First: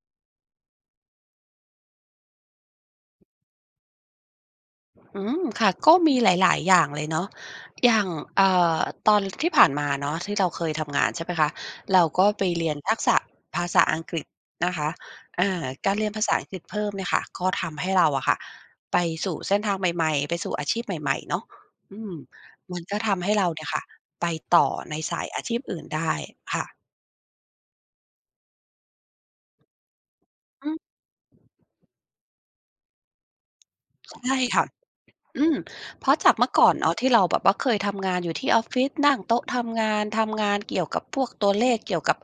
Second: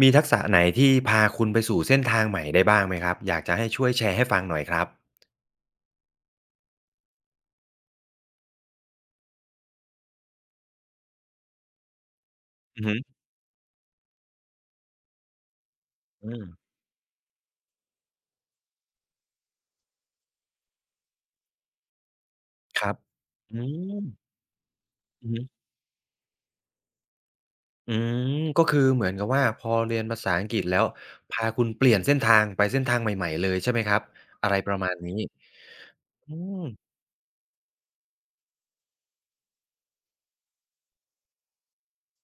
มีทักษะไหนที่พาคุณไปสู่เส้นทางใหม่ได้บ้างไหมครับ อยากจะให้ช่วยแชร์ให้ฟังหน่อยครับค่ะก็มีหลายๆอย่างเลยเนาะอย่างเอ่อตอนที่ผ่านมาเนาะที่เราเคยทำงานใช่ไหมคะเราก็ไปเรียนอือฮึทักษะภาษาอังกฤษนะคะอ่าการเรียนภาอืษาอัมงกฤษเพิ่มเนี่ยค่ะก็ทำให้เราอะค่ะไปสู่เส้นทางใหม่ๆไปสู่อาชีพใหม่ๆเนาะอืมมัคนรัก็บทำให้เราอืเนี่ยค่ะมไปต่อในสายอือฮึอาชีพอื่นได้ค่ะอืมก็คือเหมือนกับว่าพอเรียนภาษาอังกฤษอืมแล้วพาคุณเปลี่ยนเส้นทางไปเส้นทางใหม่ๆเลยใช่ไหมครับ ใช่อะไรค่ะ ประมาณนี้อืมเพราะจากอืเมื่อมก่อนเนาะที่เราแบบว่าเคยทำงานอยู่ที่ออฟฟิศนั่งโต๊ะทำงานทำงานเกี่ยวกับพวกตัวเลขเกี่ยวกับ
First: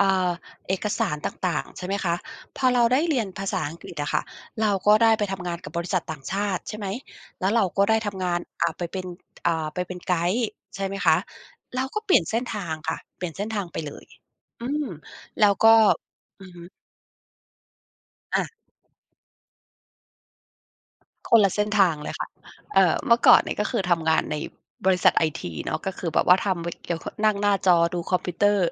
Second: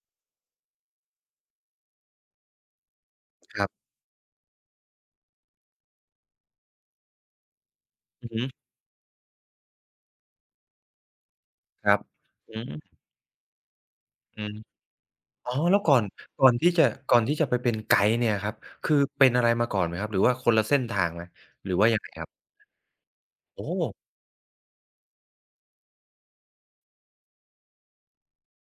อ่าเอกสารต่างๆใช่ไหมคะพอเราได้เรียนภาคษารัอังกบฤษอะค่ะเราก็ได้ไปทำงานกับบริษัทต่างชาติใช่ไหมแล้วเราก็ได้ทำอืองานฮึไปเป็นไปเป็นไกด์ใช่ไหมคะเราครัก็บเปลี่ยนเส้นอืทางมค่ะเปลี่ยนเส้นทางไปเลยอืมอืมอ๋แล้อวก็แล้วก่อน อืก่อนมที่จะไปเป็นไกด์เนี่ยอ่ะ ครับคือเป็นอะไรมาก่อนไหมครับ หรือว่าคนละเส้นทางไหมคนละเส้หนรือว่าทางยังไงเลยครัค่ะบเมื่อก่อนเนี่ยก็โอ้คือทำงานในบริษัทไอทีเนาะก็คือแบบว่าทำเกี่ยวกับนั่งหน้าจอดูคอมพิวเตอร์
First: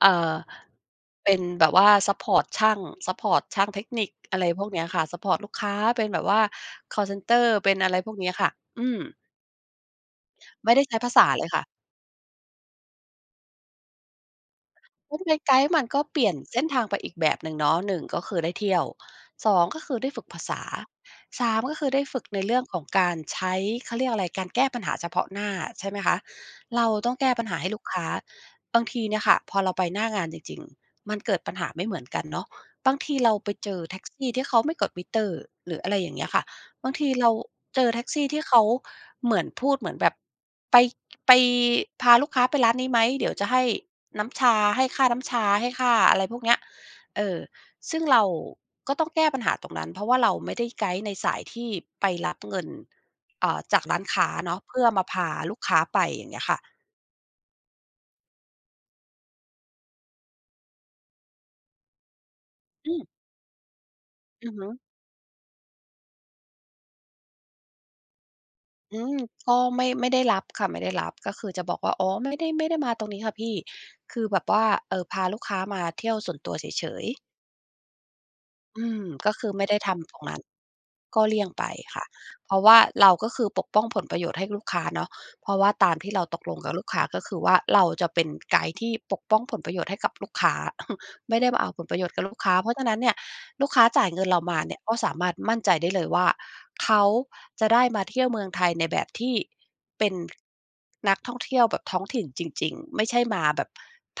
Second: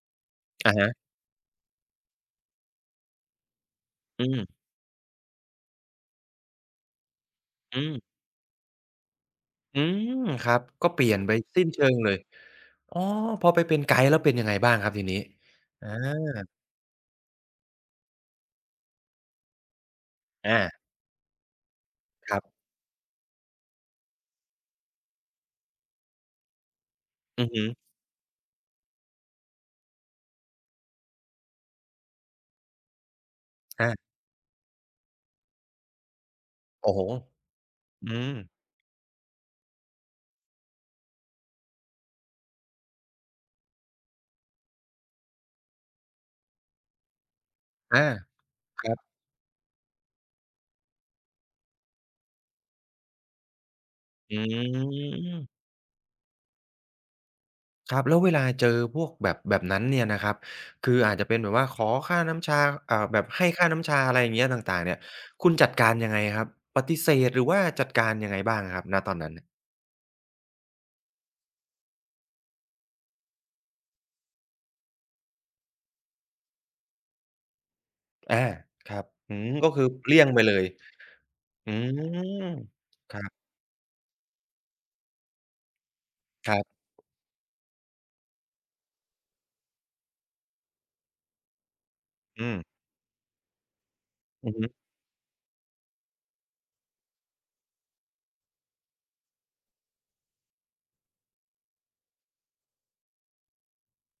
เอ่ออะฮะเป็นแบบว่าซัปพอร์ตช่างเทคนิคอืมอะไรพวกเนี้ยค่ะซัปพอร์ตลูกค้าเป็นแบบว่าคอลเซนเตอร์เป็นอือะไรพม วกเนี้ยค่ะ อืม อืมครับไม่ได้ก็ใช้เปภาลี่ยนษาไปเลยค่ะ สิ้นเชิงเลยอ๋อพอไปเป็นไกด์แล้วเป็นยังไงบ้างครับทีนี้ถ้าเป็นไกด์มันอาก็เปลี่ยนเส้นทางไปอีกแบบหนึ่งเนาะหนึ่งก็คือได้เที่ยวสองก็คือได้ฝึกภาอาษาสามก็คือได้ฝึกคในรัเรื่อบงของการใช้เขาเรียกอะไรการแก้ปัญหาเฉพาะหน้าใช่ไหมคะเราต้องแก้ปัอืญอหาฮึให้ลูกค้าบางทีเนี่ยค่ะพอเราไปหน้างานจริงๆมันเกิดปัญหาไม่เหมือนกันเนาะบางทีเราไปเจอแท็กอาซี่ที่เขาไม่กดมิเตอร์หรืออะไรอย่างเงี้ยค่ะบางโอ้โฮทีเราเจอแท็กอืซี่มที่เขาเหมือนพูดเหมือนแบบไปไปพาลูกค้าไปร้านนี้ไหมเดี๋ยวจะให้ น้ำชาให้ค่าน้ำชาให้ค่าอะไรพวกเนี้ยเออซึ่งอาเราคก็รับต้องแก้ปัญหาตรงนั้นเพราะว่าเราไม่ได้ไกด์ในสายที่ไปรับเงินจากร้านค้าอืเนาะเพื่อมาพาลูกมค้าไปอย่างเงี้ยค่ะครับแล้วเวลาเจอพวกแบบนั้นเนี่ยนะครับคืออาจจะเป็นแบบว่าขอค่าน้ำชาอืมอ่าแบบให้ค่าน้ำชาอะไรอย่างเงี้ยอือฮึต่างๆเนี่ยคุณจัดการยังไงครับปฏิเสธหรือว่าจัดการยังไงบ้างครับณอืตอมนนั้นก็ไม่ได้รับค่ะไม่ได้รับก็คือจะบอกว่าอ๋อไม่ได้ไม่ได้มาตรงนี้ค่ะพี่คือแบบว่าพาลูกค้ามาเที่ยวส่วนตัวเฉยๆ อาอืครัมบก็อืคืมอไม่ก็ได้คือทำตรเลี่งยงนั้ไปนเลยก็เลี่ยงไปอืค่ะเพมราะว่าเราครัก็บคือปกป้องผลประโยชน์ให้ลูกค้าเนาะเพราะว่าตามที่เราตกคลงรักับลูบกค้าก็คือว่าเราจะเป็นไกด์ที่ปกป้องผลประโยชน์ให้กับลูกค้า ไม่ได้มาเอาผลประโยชน์กับลูกอืค้าม เพราะฉะนั้นเนี่ยลูกค้าจ่ายเงินเราอือมาฮึเนี่ยก็สามารถมั่นใจได้เลยว่าเขาจะได้มาเที่ยวเมืองไทยในแบบที่เป็นนักท่องเที่ยวแบบท้องถิ่นจริงๆไม่ใช่มาแบบ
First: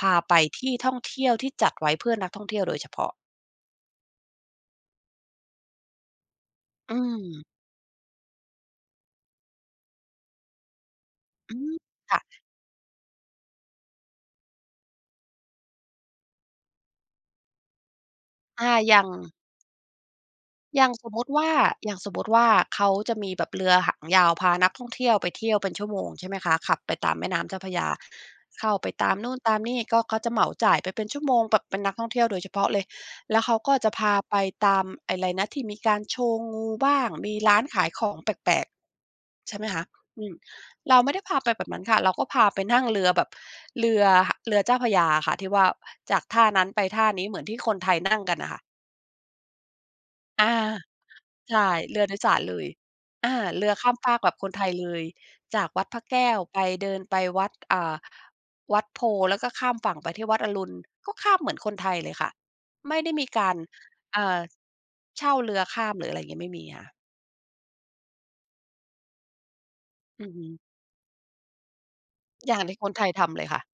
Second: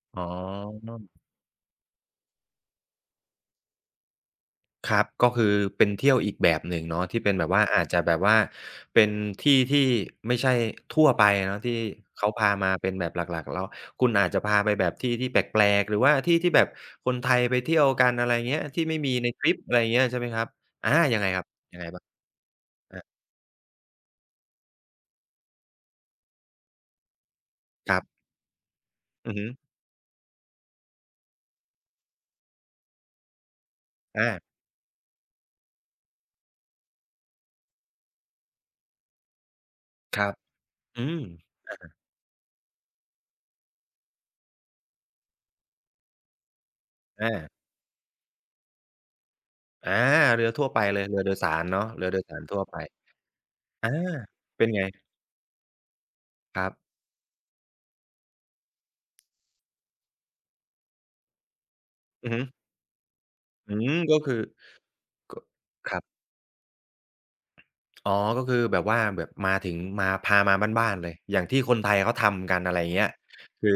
พาอ๋ไปที่ท่อองเที่ยวที่จัดไว้เพื่อนักท่องเที่ยวโดยเฉพาะครับก็คือเป็นเที่ยวอีกแบบหนึ่งอืเนาะที่เป็นแบบม ว่าอาจจะแบบว่าเป็นที่ที่ไม่ใช่ทั่วไปอืเนาะมที่ค่ะเขาพามาเป็นแบบหลักๆแล้วคุณอาจจะพาไปแบบที่ที่แปลกๆหรือว่าที่ที่แบบคนไทยไปเที่ยวกันอะไรเงี้ยอาที่อไม่ย่างมีในทริปอะไรเงี้ยใช่ไหมครับอย่าอางสมยังมุไงติครับว่ายังไงอย่างบ้างสมมุติว่าเขาอาจะมีแบบเรือหางยาวพานักท่องเที่ยวไปเที่ยวเป็นชั่วโมงใช่ไหมคะขับไปตามแม่น้ำเจ้าพระยาครับเข้าไปตามอืนู่อนฮึตามนี่ก็เขาจะเหมาจ่ายไปเป็นชั่วโมงแบบเป็นนักท่องเที่ยวโดยเฉพาะเลยแล้วเขาก็จะพาอาไปตามอะไรนะที่มีการโชว์งูบ้างมีร้านขายของแปลกๆใช่ไหมคะคอืรัมบเราอืไม่ได้มพาไปแบบนั้นค่ะเราก็พาไปนั่งเรือแบบเรือเจ้าพระยาอะค่ะที่ว่าจากท่านั้นไปท่านี้อาเหมือนที่คนไทยนั่งกันน่ะค่ะ อาเรืออาทั่วไปเลยเรือโดยสารใช่เนาะเรือเรือโดโดยยสาสารรเลทั่วยไปอาเรือข้าอามฟากแบบคนไทเป็นยไงเลยจากวัดพระแก้วไปครัเดิบนไปวัดวัดโพธิ์แล้วก็ข้ามฝั่งไปที่วัดอรุณก็ข้ามเหมือนคนไทยเลยอืค่ะอฮึไม่ได้มีการอืมก็คือ่าอ เช่าก็เรือข้าคมรัหบรืออะไรอย่างงี้ไม่มีค่ะอ๋อก็คือแบบว่าแบบมาถึงมาอือพาฮึมาบ้านๆเลย อย่างที่คนไทยเขาอทำกัย่านงอะที่ไรอคย่านงไทเงี้ยยทำเลยค่ะคือ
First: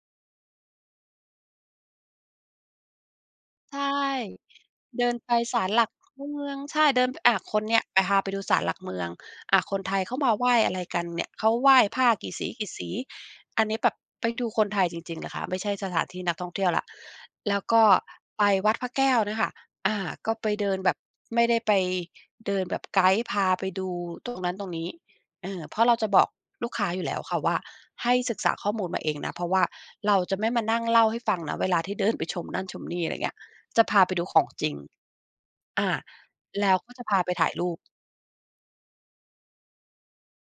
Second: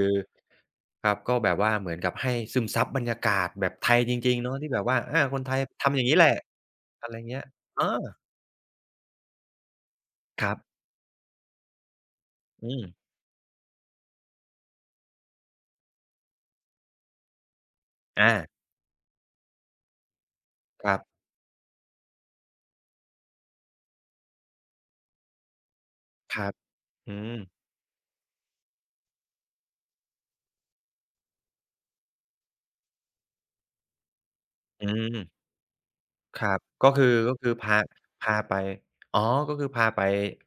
ครับก็แบบว่าเหมือนกับให้ซึมซับบรรยากาศแบบใชไทย่ จริงๆเนาะที่แบบว่าเดินอาไปคนไทยศาลหลักทำอย่างงี้แหละเมืองใช่เดิอะนไรอาเงี้ยคนเนี่เอยอไปพาไปดูศาลหลักเมืองอาคนไทยเขามาคไหรัว้อะบไรกันเนี่ยเขาไหว้ผ้ากี่สีกีอืมสีอันนี้แบบไปดูคนไทยจริงๆเลยค่ะไม่ใช่สถานที่นักท่องเที่ยวแล้วแล้วก็อาไปวัดพระแก้วเนี่ยค่ะอาก็ไปเดินคแบรับบไม่ได้ไปเดินแบบไกด์พาไปดูตรงนั้นตรงนี้เออเพราะเราจะบอกครับลูกค้าอยู่แล้อืวมค่ะว่าให้ศึกษาข้อมูลมาเองนะเพราะว่าเราจะไม่มานั่งเล่าให้ฟังนะเวลาที่เดินไปชมนั่นชมนี่อะไรเงี้ย จะพาไปดูของจริงอืม อาครับแล้วก็ก็จะคือพาไปถ่ายรูพาปพาไปอ๋อก็คือพาไป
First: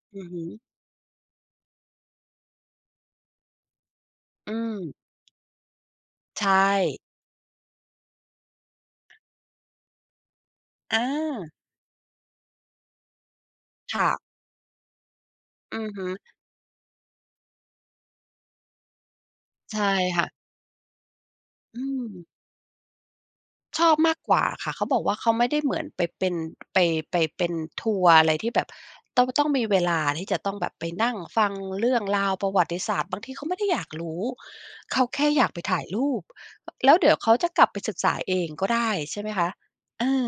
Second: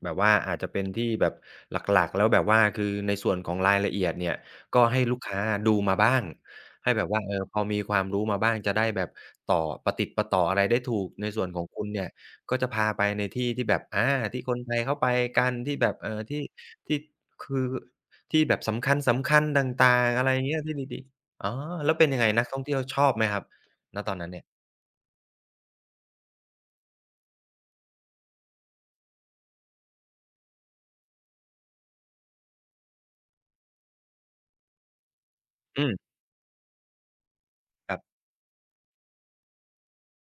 แบบอือว่าฮึอาจจะเป็นที่แบบหลักๆแล้วแบบว่าคือในส่วนของรายละเอียดเนี่ยอืมก็ให้ลูกค้าดูมาบ้างใช่ให้แบบว่าเออพอมีความรู้มาบ้างจะได้แบบต่อประติดประต่ออะไรได้อถูกในส่วนของาคุณเนี่ยก็จะพาไปในที่ที่แบบอาค่ะที่คนไทยเข้าไปกันที่อืแบอบฮึที่ที่คือที่แบบสำคัญๆตใช่่างๆอะค่ะไรอย่างเงี้ยที่ดีๆอ๋ออืแล้วมเป็นยังไงนักท่องเที่ยวชอบไหมครับชอบณตอมากนนั้กนเนี่ว่ายค่ะเขาบอกว่าเขาไม่ได้เหมือนไปเป็นไปไปเป็นทัวร์อะไรที่แบบต้องมีเวลาที่จะต้องแบบไปนั่งฟังเรื่องราวประวัติศาสตร์บางทีเขาไม่ได้อยากรู้ เขาแค่อยากไปอืถ่ายมรูปแล้วเดี๋ยวเขาจะกลับไปคศึกรัษาบ เองก็ได้ใช่ไหมคะเออ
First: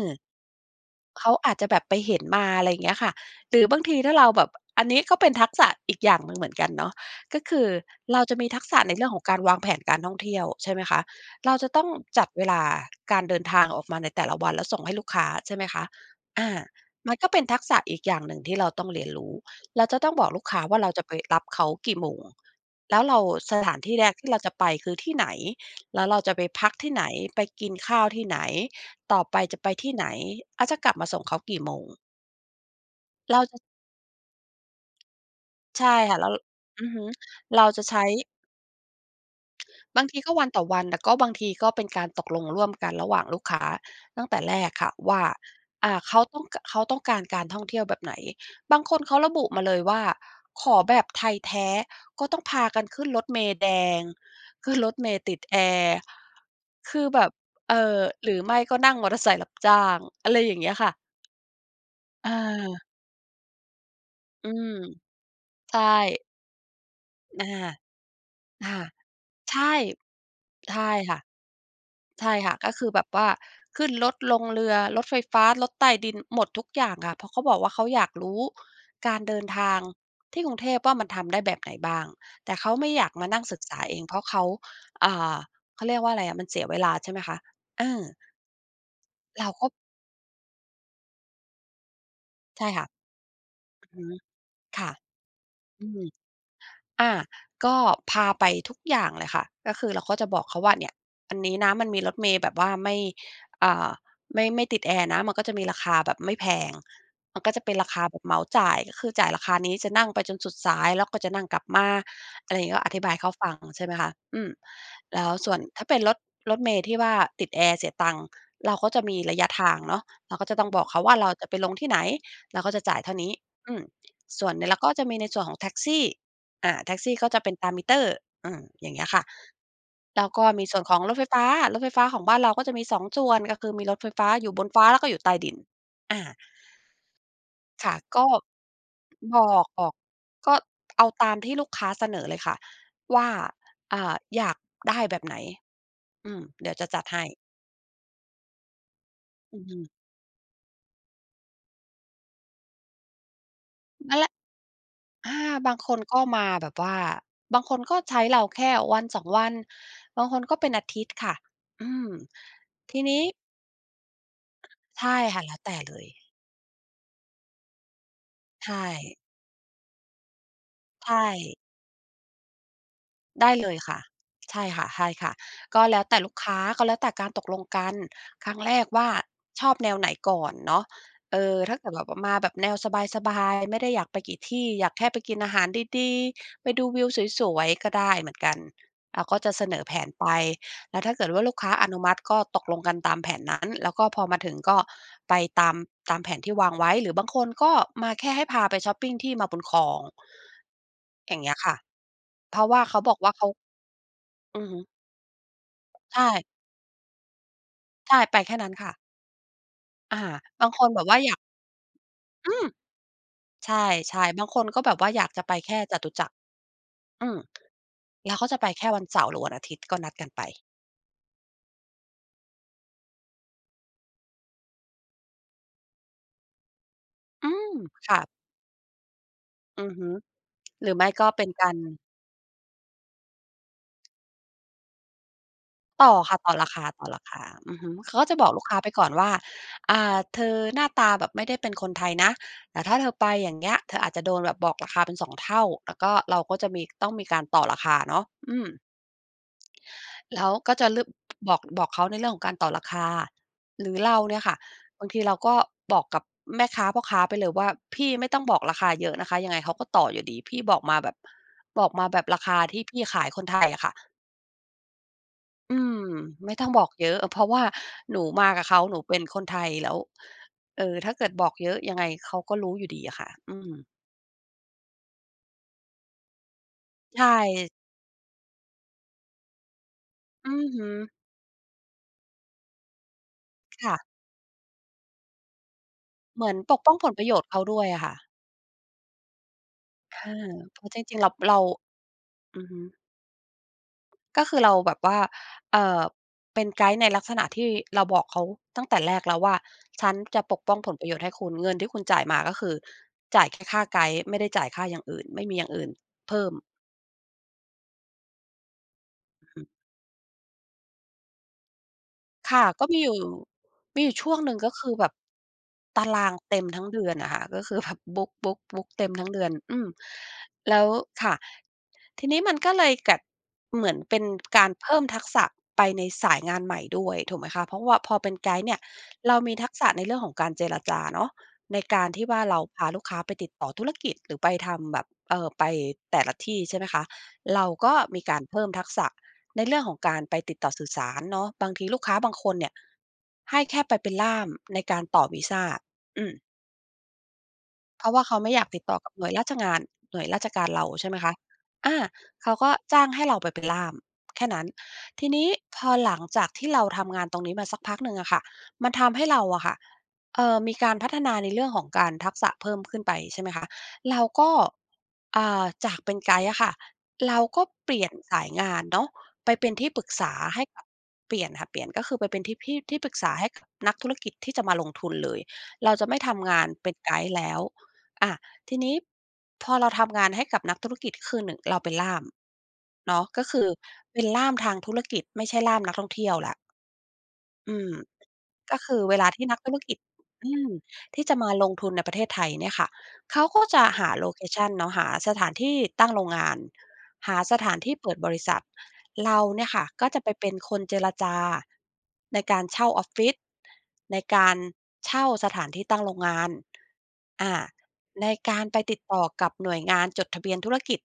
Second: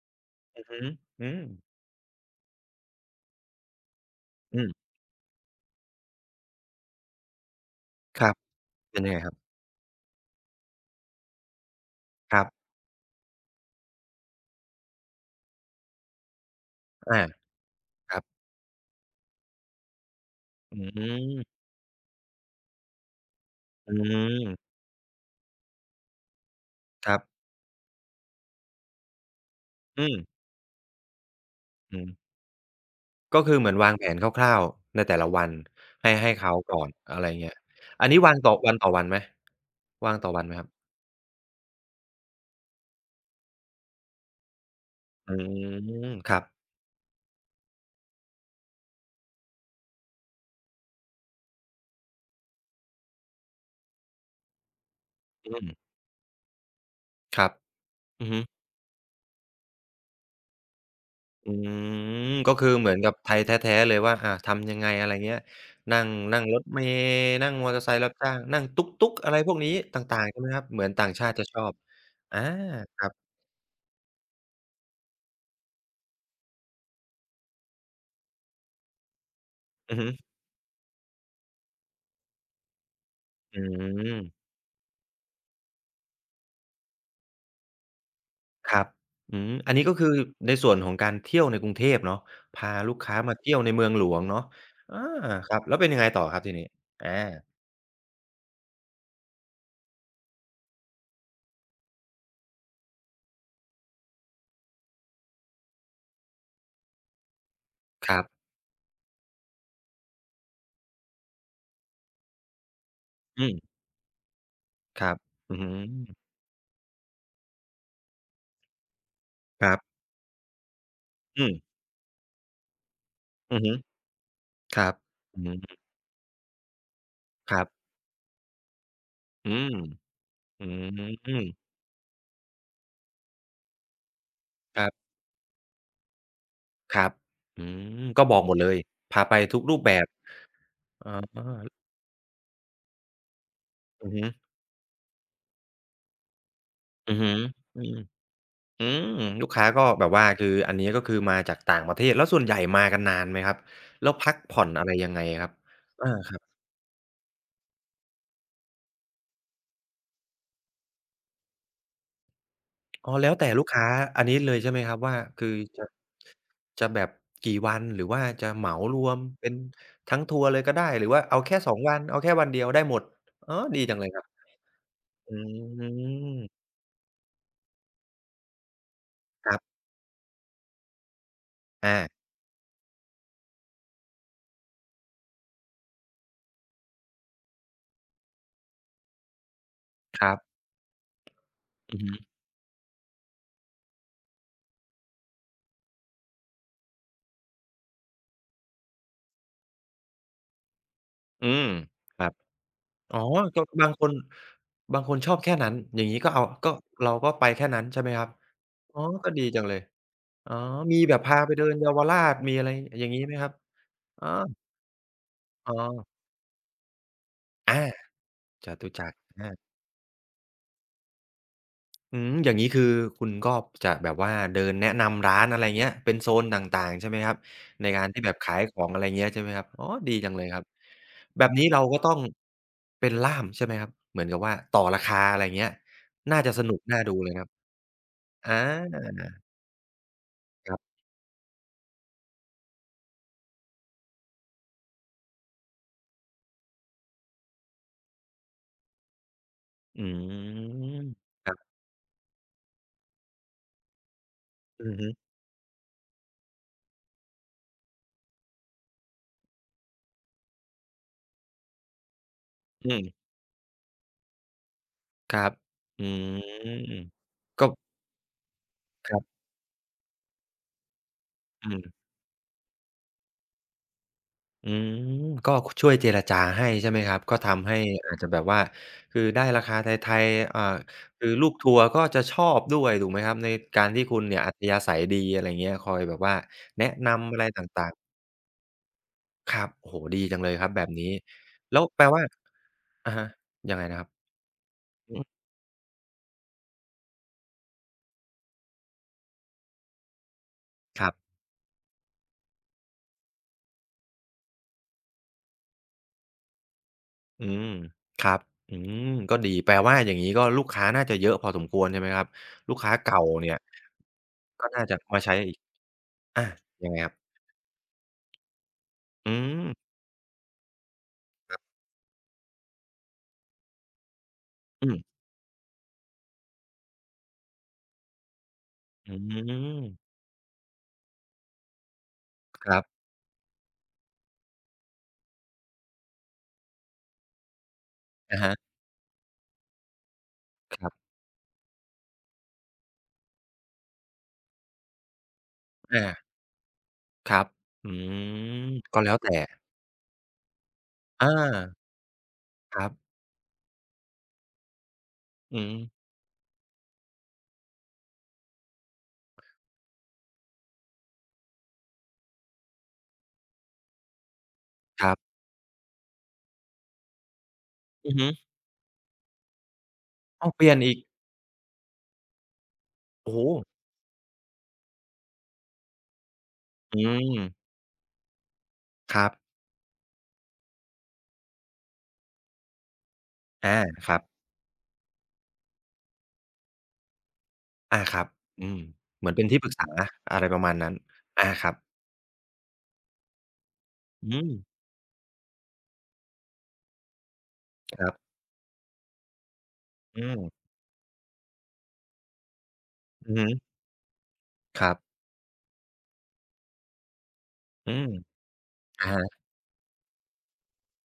อืมอืเขามอาจจะแบบไปเห็นมาอะไรอย่างเงี้ยค่ะหรือบางทีถ้าเราแบบอือัมนนี้ก็เป็นทักษะอีกอย่างหนึ่งเหมือนกันเนาะก็คือเราครัจะบมีทักษะในเป็นเรื่อยังงขไงองครับการวางแผนการท่องเที่ยวใช่ไหมคะเราจะต้องจัดคเวรัลาบการเดินทางออกมาในแต่ละวันแล้วส่งให้ลูกค้าใช่ไหมคะอามันอาก็เป็นทักษะอีกอครัย่างบหนึ่งที่เราต้องเรียนรู้ เราจะต้องบอกลูกค้าอืว่าเราจะไปรับมเขากี่โมงแล้วเราสถานอืที่แรกที่เราจะไปมคือที่ไหนแล้วเราจะไปพักที่ไหนครัไปบกินข้าวที่ไหน ต่อไปจะไปที่ไหนอืมอล้วจะกลับมาส่งเขากี่โมงอืมก็เราคืจะอเหมือนวางแผนคร่าวๆในแต่ละวันใช่ให้ค่ะแล้ให้วเขาก่ออืนอฮึอะไรเงี้ย เราจะใช้อันนี้วางต่อวันต่อวันไหมบางวางทีต่อก็วัวันนไหมต่คอรัวับนแต่ก็บางทีก็เป็นการตกลงร่วมกันระหว่างลูกค้าตั้งแต่แรกค่ะว่าอืมครับเขาต้องการการท่องเที่ยวแบบไหนบางคนเขาระบุมาเลยว่าขอแบบไทยแท้ก็ต้องพากันขึ้นรถเมล์แดงขึ้นรถเมล์ติดอืแอมร์คือแบบครับเอ่ออืหอรืฮึ อไม่ก็นั่งมอเตอร์ไซค์รับจ้างอะไรอย่างเงี้ยค่ะอืมอาก็คือเหมือนกับไทยแท้ๆเลยว่าอ่าอืมทำยังไงอะไรเงี้ยใช่ นั่งนั่งรถเมล์นั่งมออาเตอร์ไซค์รับจ้างนั่งค่ะตุ๊กๆอะไรพวกนี้ใช่ต่างๆใช่ไหมครับเหใช่มือนต่างค่ะชาติจะชอบใช่อาค่ะก็คือคแบรับบว่าขึ้นรถลงเรือรถไฟฟ้ารถใต้ดินหมดทุกอย่างค่ะเพราะเขาบอกว่าเขาอยากรู้การเดินทางอือฮึที่กรุงเทพว่ามันทำได้แบบไหนบ้างแต่เขาไม่อยากมานั่งศึอืกษาเองเพราะเขามอ่าเขาเรียกว่าอะไรอะมันเสียเวลาใช่ไหมคะเออครับอืเรามก็อันนี้ก็คือในส่วนของการเที่ยวในกรุงเทพเนาะใช่พาค่ะลูกค้ามาเที่ยวในเมืองอืหลอฮึวงเนาะค่ะอาครับแล้วเป็อืนยัม งไงต่อครับทีนี้อาอาก็พาไปทุกอย่างเลยค่ะก็คือเราก็จะบอกเขาว่าเนี่ยอันนี้นะมันมีรถเมล์แบบว่าไม่อ่าไม่ติดแอร์นะมันก็จะมีราคาแบบไม่แพงมันก็จะเป็นราคาคแบรับเหมาบจ่ายก็คือจ่ายราคานี้จะนั่งไปจนสุดสายแล้วก็จะนั่งกลับมาอะไรอย่างงี้ก็อธิบายให้เขาอืฟังมใช่ไหมคะอืมครับแล้วส่วอืนอฮึถ้าเป็นรถรถเมล์ที่ว่าติดแอร์เสียตังค์เราก็จะมีระยะคทารังบเนาะเราก็จะต้องบอกเขาว่าเราอืจะไปลงมที่ไหนเราก็จะจ่ายเท่านี้อืออืฮึมส่วนเนี่ยแล้ควก็รับจะมีในส่อืวนของมแท็กซี่ อ่าแท็กซี่ก็จะเป็คนรัตามมิบเตอร์อืมอย่างเงี้ยค่ะอืมแล้วก็มีอืส่วนของรถไฟม ฟ้ารถไฟฟ้าของบ้านเราก็จะมี2ส่วนก็คือมีรถไฟฟ้าอยู่บนคฟ้ารัแล้วก็บอยู่ใต้ดินอาครับอืค่ะมก็ก็บอกหมดเลยพาไปบอทุกกรูบปอกแบบก็เอาอาตามอที่ลูกค้าเสนอเลยค่ะว่าอืออ่าฮึอยากได้แบบไหนอืมเดี๋ยวจะจัดอือให้ฮึอืมอืมลูกอือค้าฮึก็แบบว่าคืออันนี้ก็คือมาจากต่างประเทศแล้วส่วนใหญ่มากันนานไหมครับแล้วนั่นแหพัละกผ่อนอะไรยังไงอาครับบางคนอาก็ครับมาแบบว่าบางคนก็ใช้เราแค่วันสองวันบางคนก็เป็นอาทิตย์ค่ะอืมทีอ๋อนี้แล้วแต่ลูกค้าอันนี้เลยใช่ไหมครับว่าใช่ค่ะคือแล้วแต่จะเลย จะแบบกี่วันหรือว่าจะเหมาใช่รวมเป็นทั้งทัวร์เลยก็ได้หรือว่าใช่เอาแค่2 วันเอาแค่วันเดียวได้หมดได้อ๋อเลยดีจัค่ะ งเลยครับใช่ค่ะใช่ค่ะอืก็แล้วแต่ลูกค้ามก็แล้วแต่การตกลงกันครั้งแรกว่าครัชอบบแนวไหนก่อนเนาะเออถ้าเกิดแบบอาว่ามาแบบแนวสบายๆไม่ได้อยากไปกี่ที่ อยากแค่ไปกินอาหารดีๆไปดูวิวสวยๆก็ได้เหมือนกันเราก็จะเสนอแผนคไป รับแล้วถ้าเกิดว่าลูกค้าออืนุอฮึ มัติก็ตกลงกันตามแผนนั้น แล้วก็พอมาถึงก็ไปตามตามแผนที่วางไว้หรือบางคนก็มาแค่ให้พาไปชอปปิงที่มาบุญครองอย่างอืเงี้ยมค่ะ ครับเพราะว่าเขาบอ๋อกอว่าเขาก็บางคนอือฮึชอบแค่นั้นอย่างงี้ใช่ก็เอาก็เราก็ไปแค่นั้นใช่ไหมใช่ครับไปแค่นั้นค่ะอ๋อก็ดีจังเลยอาอ๋อบางคนมีแบบแบว่าบอยาพากไปเดินเยาวราชมีอือะมไรอย่างงี้ไหมครับใช่อ๋อๆบางคนก็แบบว่าอยากจะไปอ๋อแค่จตุจักรอืมอาแล้วก็จะไปจแค่ตุวันจักรเสาร์หรืออา วันอาทิตย์ก็นัดกันไปอืมอย่างงี้คือคุณก็จะแบบว่าเดินแนะนำร้านอะไรเงี้ยเป็นโซนต่างๆใช่ไหมครับอืมในการค่ะที่แบบขายของอะไรเงี้ยใช่ไหมครับอ๋ออือฮึดีจังเลยครับหรือไม่ก็แบเป็นบนี้การเราก็ต้องเป็นล่ามใช่ไหมครับเหมือนกับว่าต่อราคาอะไรเงี้ยต่อค่ะน่าต่จะอสรานุกคาน่าต่อดูราเลยนะคาครับอือฮึเขาก็จะบออกลูกค้าไปก่อนาว่าอ่าเธอครัหน้าบตาแบบไม่ได้เป็นคนไทยนะแต่ถ้าเธอไปอย่างเงี้ยเธออาจจะโดนแบบบอกราคาเป็นสองเท่าแล้วก็เราก็จะมีต้องมีการต่อราคาเนาะอืม อืแล้วก็มจะเลือกคบรัอกบเขาในเรื่องของการต่อราคาหรือเราเนี่ยค่ะอือบาฮึงทีเราก็บอกกับแม่ค้าพ่อค้าไปเลยว่าพี่ไม่ต้องบอกราคาเยอะนะคะยังไงเขาก็ต่ออยู่ดีพี่บอกมาแบบราคาที่อืพี่มขายคนไทยอะค่ะครับอืมอืไม่ต้องบอกมเยอะเพราะว่าก็หนูมากับเขาหนูคเป็รันคบนไทยแล้วถ้าเกิดบอกเยอือะยังไงม เขาก็รู้อยู่ดีอะค่ะอืมอืมก็ช่วยเจรจาให้ใช่ไหมครับใช่ก็ทำให้อาจจะแบบว่าคือได้ราคาไทยอืๆอฮึคือลูกทัวร์ก็จะชอบด้วยถูกไหมครับในการค่ะที่คุณเนี่ยอัธยาศัยดีอะไรเงี้ยคอยแบบว่าเหมือนปกแนะป้องผลประนำโยอะชไรน์ตเขาด้วย่างอะค่ะๆครับโอ้โฮเอดีจังเลอยครับเพแบราะบจนี้ริงๆเราแล้วแปลว่าอือฮึ อะฮะยังไงนะครับก็คือเราแบบอืว่ามเอ่อเป็นไกด์ในลักษณะที่เราบอกเขาตั้งแต่แรกแล้วว่าฉันจะปกป้องผลปคระรัโยชน์ให้บคุณเงินที่คุณจ่ายมาก็คือจ่ายแค่ค่าไกด์ไม่ได้จ่ายค่าอย่างอื่นไม่มีอย่างอื่นเพิ่ม อืมครับอืมก็ดีแปลว่าอย่างงี้ก็ลูกค้าน่าจะเยอะพอสมควรใช่ไหมครับค่ะลูกก็ค้ามีอยู่เก่าเนี่ยช่วงหนึ่งก็ก็น่าคือจะแบบมาใช้อีกตารางอาเต็มทั้งยังไงเดืคอรันอะบค่ะก็คือแบบบุ๊กเต็มทั้งอืเดือนมอืมแล้วค่ะทีนี้มันก็เลยกัดเหมือนเป็นการอืเพิ่มม ทักษะไปในสายงานใหม่ด้วยถูกไหมคะเพราะว่าพอเป็นไกด์เนี่ยอืเรามีทักมษะในเรื่องของการเจรจาเนาะในการที่ว่าเราครับพาลูกค้าไปติดต่อธุรกิจหรือไปทำแบบไปแต่ละที่ใช่ไหมคะเราก็มีกาอะรเพิ่มฮะทักษะ ในเรื่องของการไปติดต่อคสื่รัอสาบรเนาะบางทีลูกค้าบางคนเนี่ยให้แค่ไปเป็นล่ามในการต่อวีซาอาอืม ครับอืเพราะว่าเขาไม่มอยากติดต่อก็กัแล้บวหน่วแต่ยราชงานหน่วยราชการเราใช่ไหมคะอาอาเขาก็ครับจ้างให้เราไปเป็นล่ามแค่นั้น ทีนี้อืมพอหลังจากที่เราทำงานตรงนี้มาสักพักหนึ่งอะค่ะมันทำให้เราอะค่ะมีการพัฒนาในเรื่องของการทักษะเพิ่มขึ้นไปใช่ไหมคะเราก็ครับจากเป็นไกด์อะค่ะเราก็เปลี่ยอืนอฮึสายงานเนาะไปเป็นที่ปรึกษาอ้าวเปให้ลี่ยนกับอีกเปลี่ยนค่ะเปลี่ยนก็คือไปเป็นที่ปรึกษาโอ้โฮให้กับนักธุรกิจที่จะมาลงทุนเลยเราจะไม่ทำงานเป็นอืไกด์มแล้ว อะทีนี้ครับพอเราทำงานให้กับนักธุรกิจคือ1เราเป็นล่ามเนาะก็คืออาครับเป็นล่ามทางธุรกิจไม่ใช่ล่ามนักท่องเที่ยวและอืมอาครับอืก็มคือเวเหลามือนเป็ที่นนัที่กปธุรึกรษากิจอะไรอืประมมาณนั้นที่จะอามาลครังบทุนในประเทศไทยเนี่ยค่ะเขาก็จะหาโลอืเคมชันเนาะหาสถานที่ตั้งโรงงานหาสถานที่คเปิรัดบบริษัทเราเนี่ยค่ะก็จะอืไปเป็มนคนเจรจาในการเช่าออฟฟิอืศอฮึในการครับเช่าสถานที่ตั้งโรงงาน อาอืมในการไปติดอะต่อฮะกับหน่วยงานจดทะเบียนธุรกิจ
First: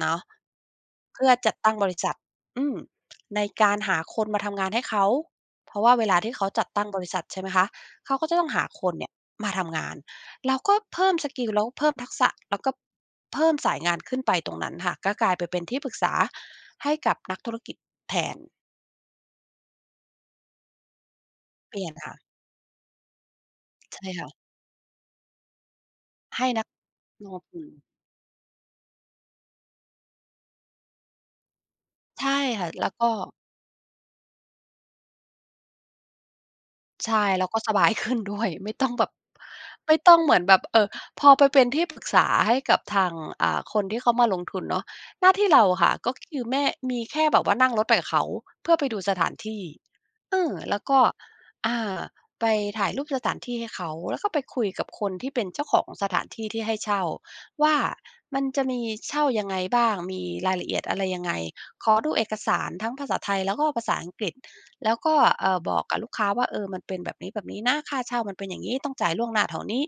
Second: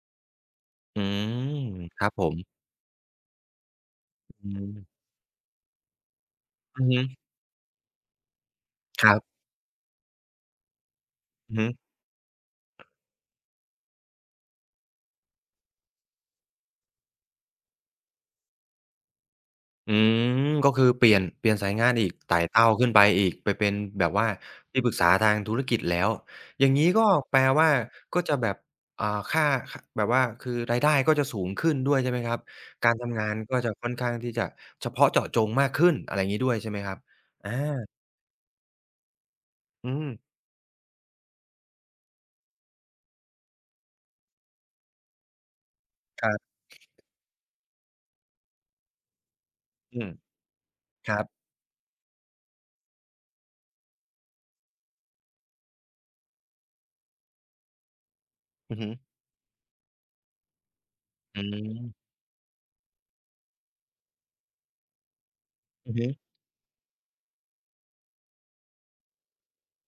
เนาะอืเพื่อจัมดตั้งบริครัษับทผมอืมในการหาคนมาอืทำงานให้มเขาเพราะว่าเวลาที่เขาจัดอืตั้องบฮึริษัทใช่ไหมคะเขาก็จะต้องหาคนคเนี่ยรับมาทำงานเราก็เพิ่มสกิลอือแล้ฮึ วเพิ่มทักษะแล้วก็เพิ่มสายงานขึ้นไปตรงนั้นค่ะก็กลายไปเป็นที่ปรึกษาให้กับนักธุรกิจแทนอืมก็คือเปลี่ยนเปลี่ยนสาเปยลี่งายนนอีกค่ะไต่เต้าขึ้นไปอีกไปเป็นแบใช่บว่าค่ะที่ปรึกษาทางธุรกิจแล้วให้อนักย่างงี้ก็ลแปงลทุนว่าก็จะแบบอ่าค่าคแบบว่าคือรายได้ก็จะสูงขึ้นด้วยใช่ไหมครัใช่บค่ะแล้กาวรก็ ทำงานก็จะค่อนข้างที่จะเฉพาะเจาะจงมากขึ้นอะไรงี้ด้วยใช่ไหมครับใช่แล้วอาก็สบายขึ้นด้วย ไม่ต้องแบบอืไม่มต้องเหมือนแบบเอ่อพอไปเป็นที่ปรึกษาให้กับทางคนที่เขามาลงทุนเนาะหน้าที่เราอะค่ะก็ครัคือบแม่มีแค่แบบว่านั่งรถไปกับเขาเพื่อไปดูสถานที่อืมเออแล้วก็ครับอ่าไปถ่ายรูปสถานที่ให้เขาแล้วก็ไปคุยกับคนที่เป็นเจ้าของสถานที่ที่ให้เช่าว่ามันจะอือมีฮึเช่ายังไงบ้างมีรายละเอียดอะไรยังไงอืขอมดูเอกสารทั้งภาษาไทยแล้วก็ภาษาอังกฤษ แล้วก็บอกอืกัอบฮึลูกค้าว่าเออมันเป็นแบบนี้ๆนนะค่าเช่ามันเป็นอย่างงี้ต้องจ่ายล่วงหน้าเท่านี้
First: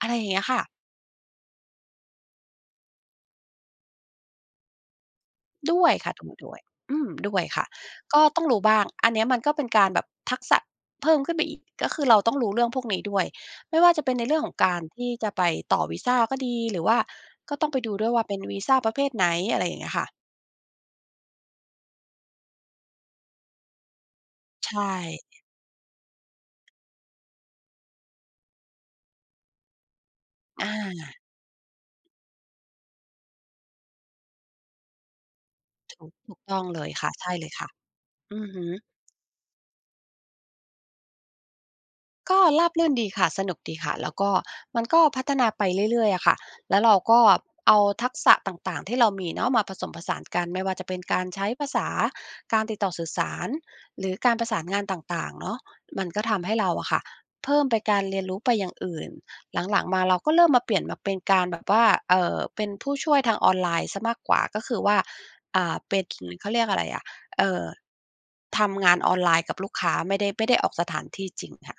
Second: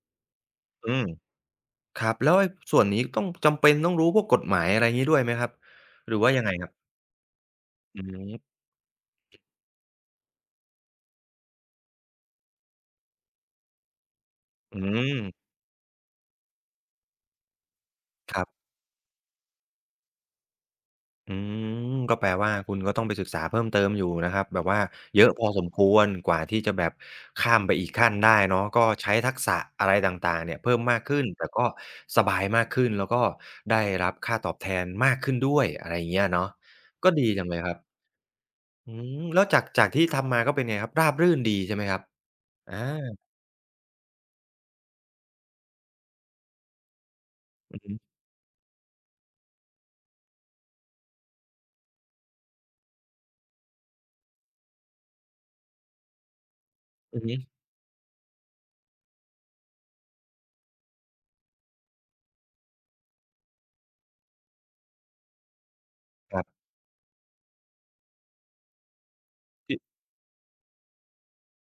อะไรอย่างเงี้ยค่ะอืมครับแล้วไอ้ส่วนนี้ต้องจำเป็นต้องรู้พวกกฎหมายอะไรงี้ด้วยไหมครับด้วยหค่ะรืตอรงว่านี้ยังไงด้วยครับอืมด้วยค่ะอืก็ต้องมรู้บ้างอันเนี้ยมันก็เป็นการแบบทักษะเพิ่มขึ้นไปอีกก็คือเราต้องรู้เรื่องพวกนี้ด้วยไม่ว่าจะเป็นในเรื่องของกาอืรที่จะไปมต่อวีซาก็ดีหรือว่าก็ต้องไปดูด้วยว่าคเป็นรัวีบ ซาประเภทไหนอะไรอย่างเงี้ยค่ะอืมก็แปลว่าคุณก็ต้องไปศึกษาเพิ่มเติมอยู่นะครับแบบว่าใช่เยอะะพอสมควรกว่าที่จะแบบข้ามไปอีกขั้นได้เนาะก็ใช้ทักษะอะไรต่างๆเนี่ยเพิ่มมากอาขึ้นแต่ก็สบายมากขึ้นแล้วก็ได้รับค่าตอบแทนมากขึ้นด้วยอะไรอถูย่างกเงี้ยเนาะต้องเลยก็ค่ะดีใช่จัเลงยเลยค่ะครับอือฮึ อืมแล้วจากที่ทำมาก็เป็นไงครับราบรื่นดีใช่ไหมครับก็ราบอารื่นดีค่ะสนุกดีค่ะแล้วก็มันก็พัฒนาไปเรื่อยๆอะค่ะแล้วเราก็อืเอาอฮึทักษะต่างๆที่เรามีเนาะมาผสมผสานกันไม่ว่าจะเป็นการใช้ภาษาการติดต่อสื่อสารหรือการประสานงานต่างๆเนาะมันก็ทำให้เราอะค่ะอือฮึเพิ่มไปการเรียนรู้ไปอย่างอื่นหลังๆมาเราก็เริ่มมาเปลี่ยนมาเป็นการแบบว่าเป็นผู้ช่วยทางออนไลน์เสียมากกว่าก็คือว่าเป็นครัเขาเรีบ ยกอะไรอะเอ่อทำงานออนไลน์กับลูกค้าไม่ได้ออกสถานที่จริงค่ะ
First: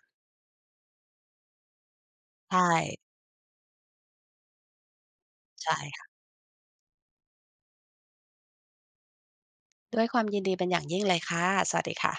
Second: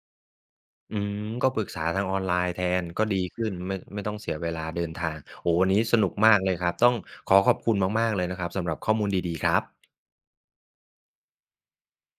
อืมก็ปรึกษาทางออนไลน์แทใช่นก็ดีขึ้นไม่ต้องเสียเวลาเดินทางโอ้โฮวันใช่นี้สค่ะนุกมากเลยครับต้องขอบคุณมากๆเลยนะครับสำหรับข้อมูลดีๆครับด้วยความยินดีเป็นอย่างยิ่งเลยค่ะสวัสดีค่ะ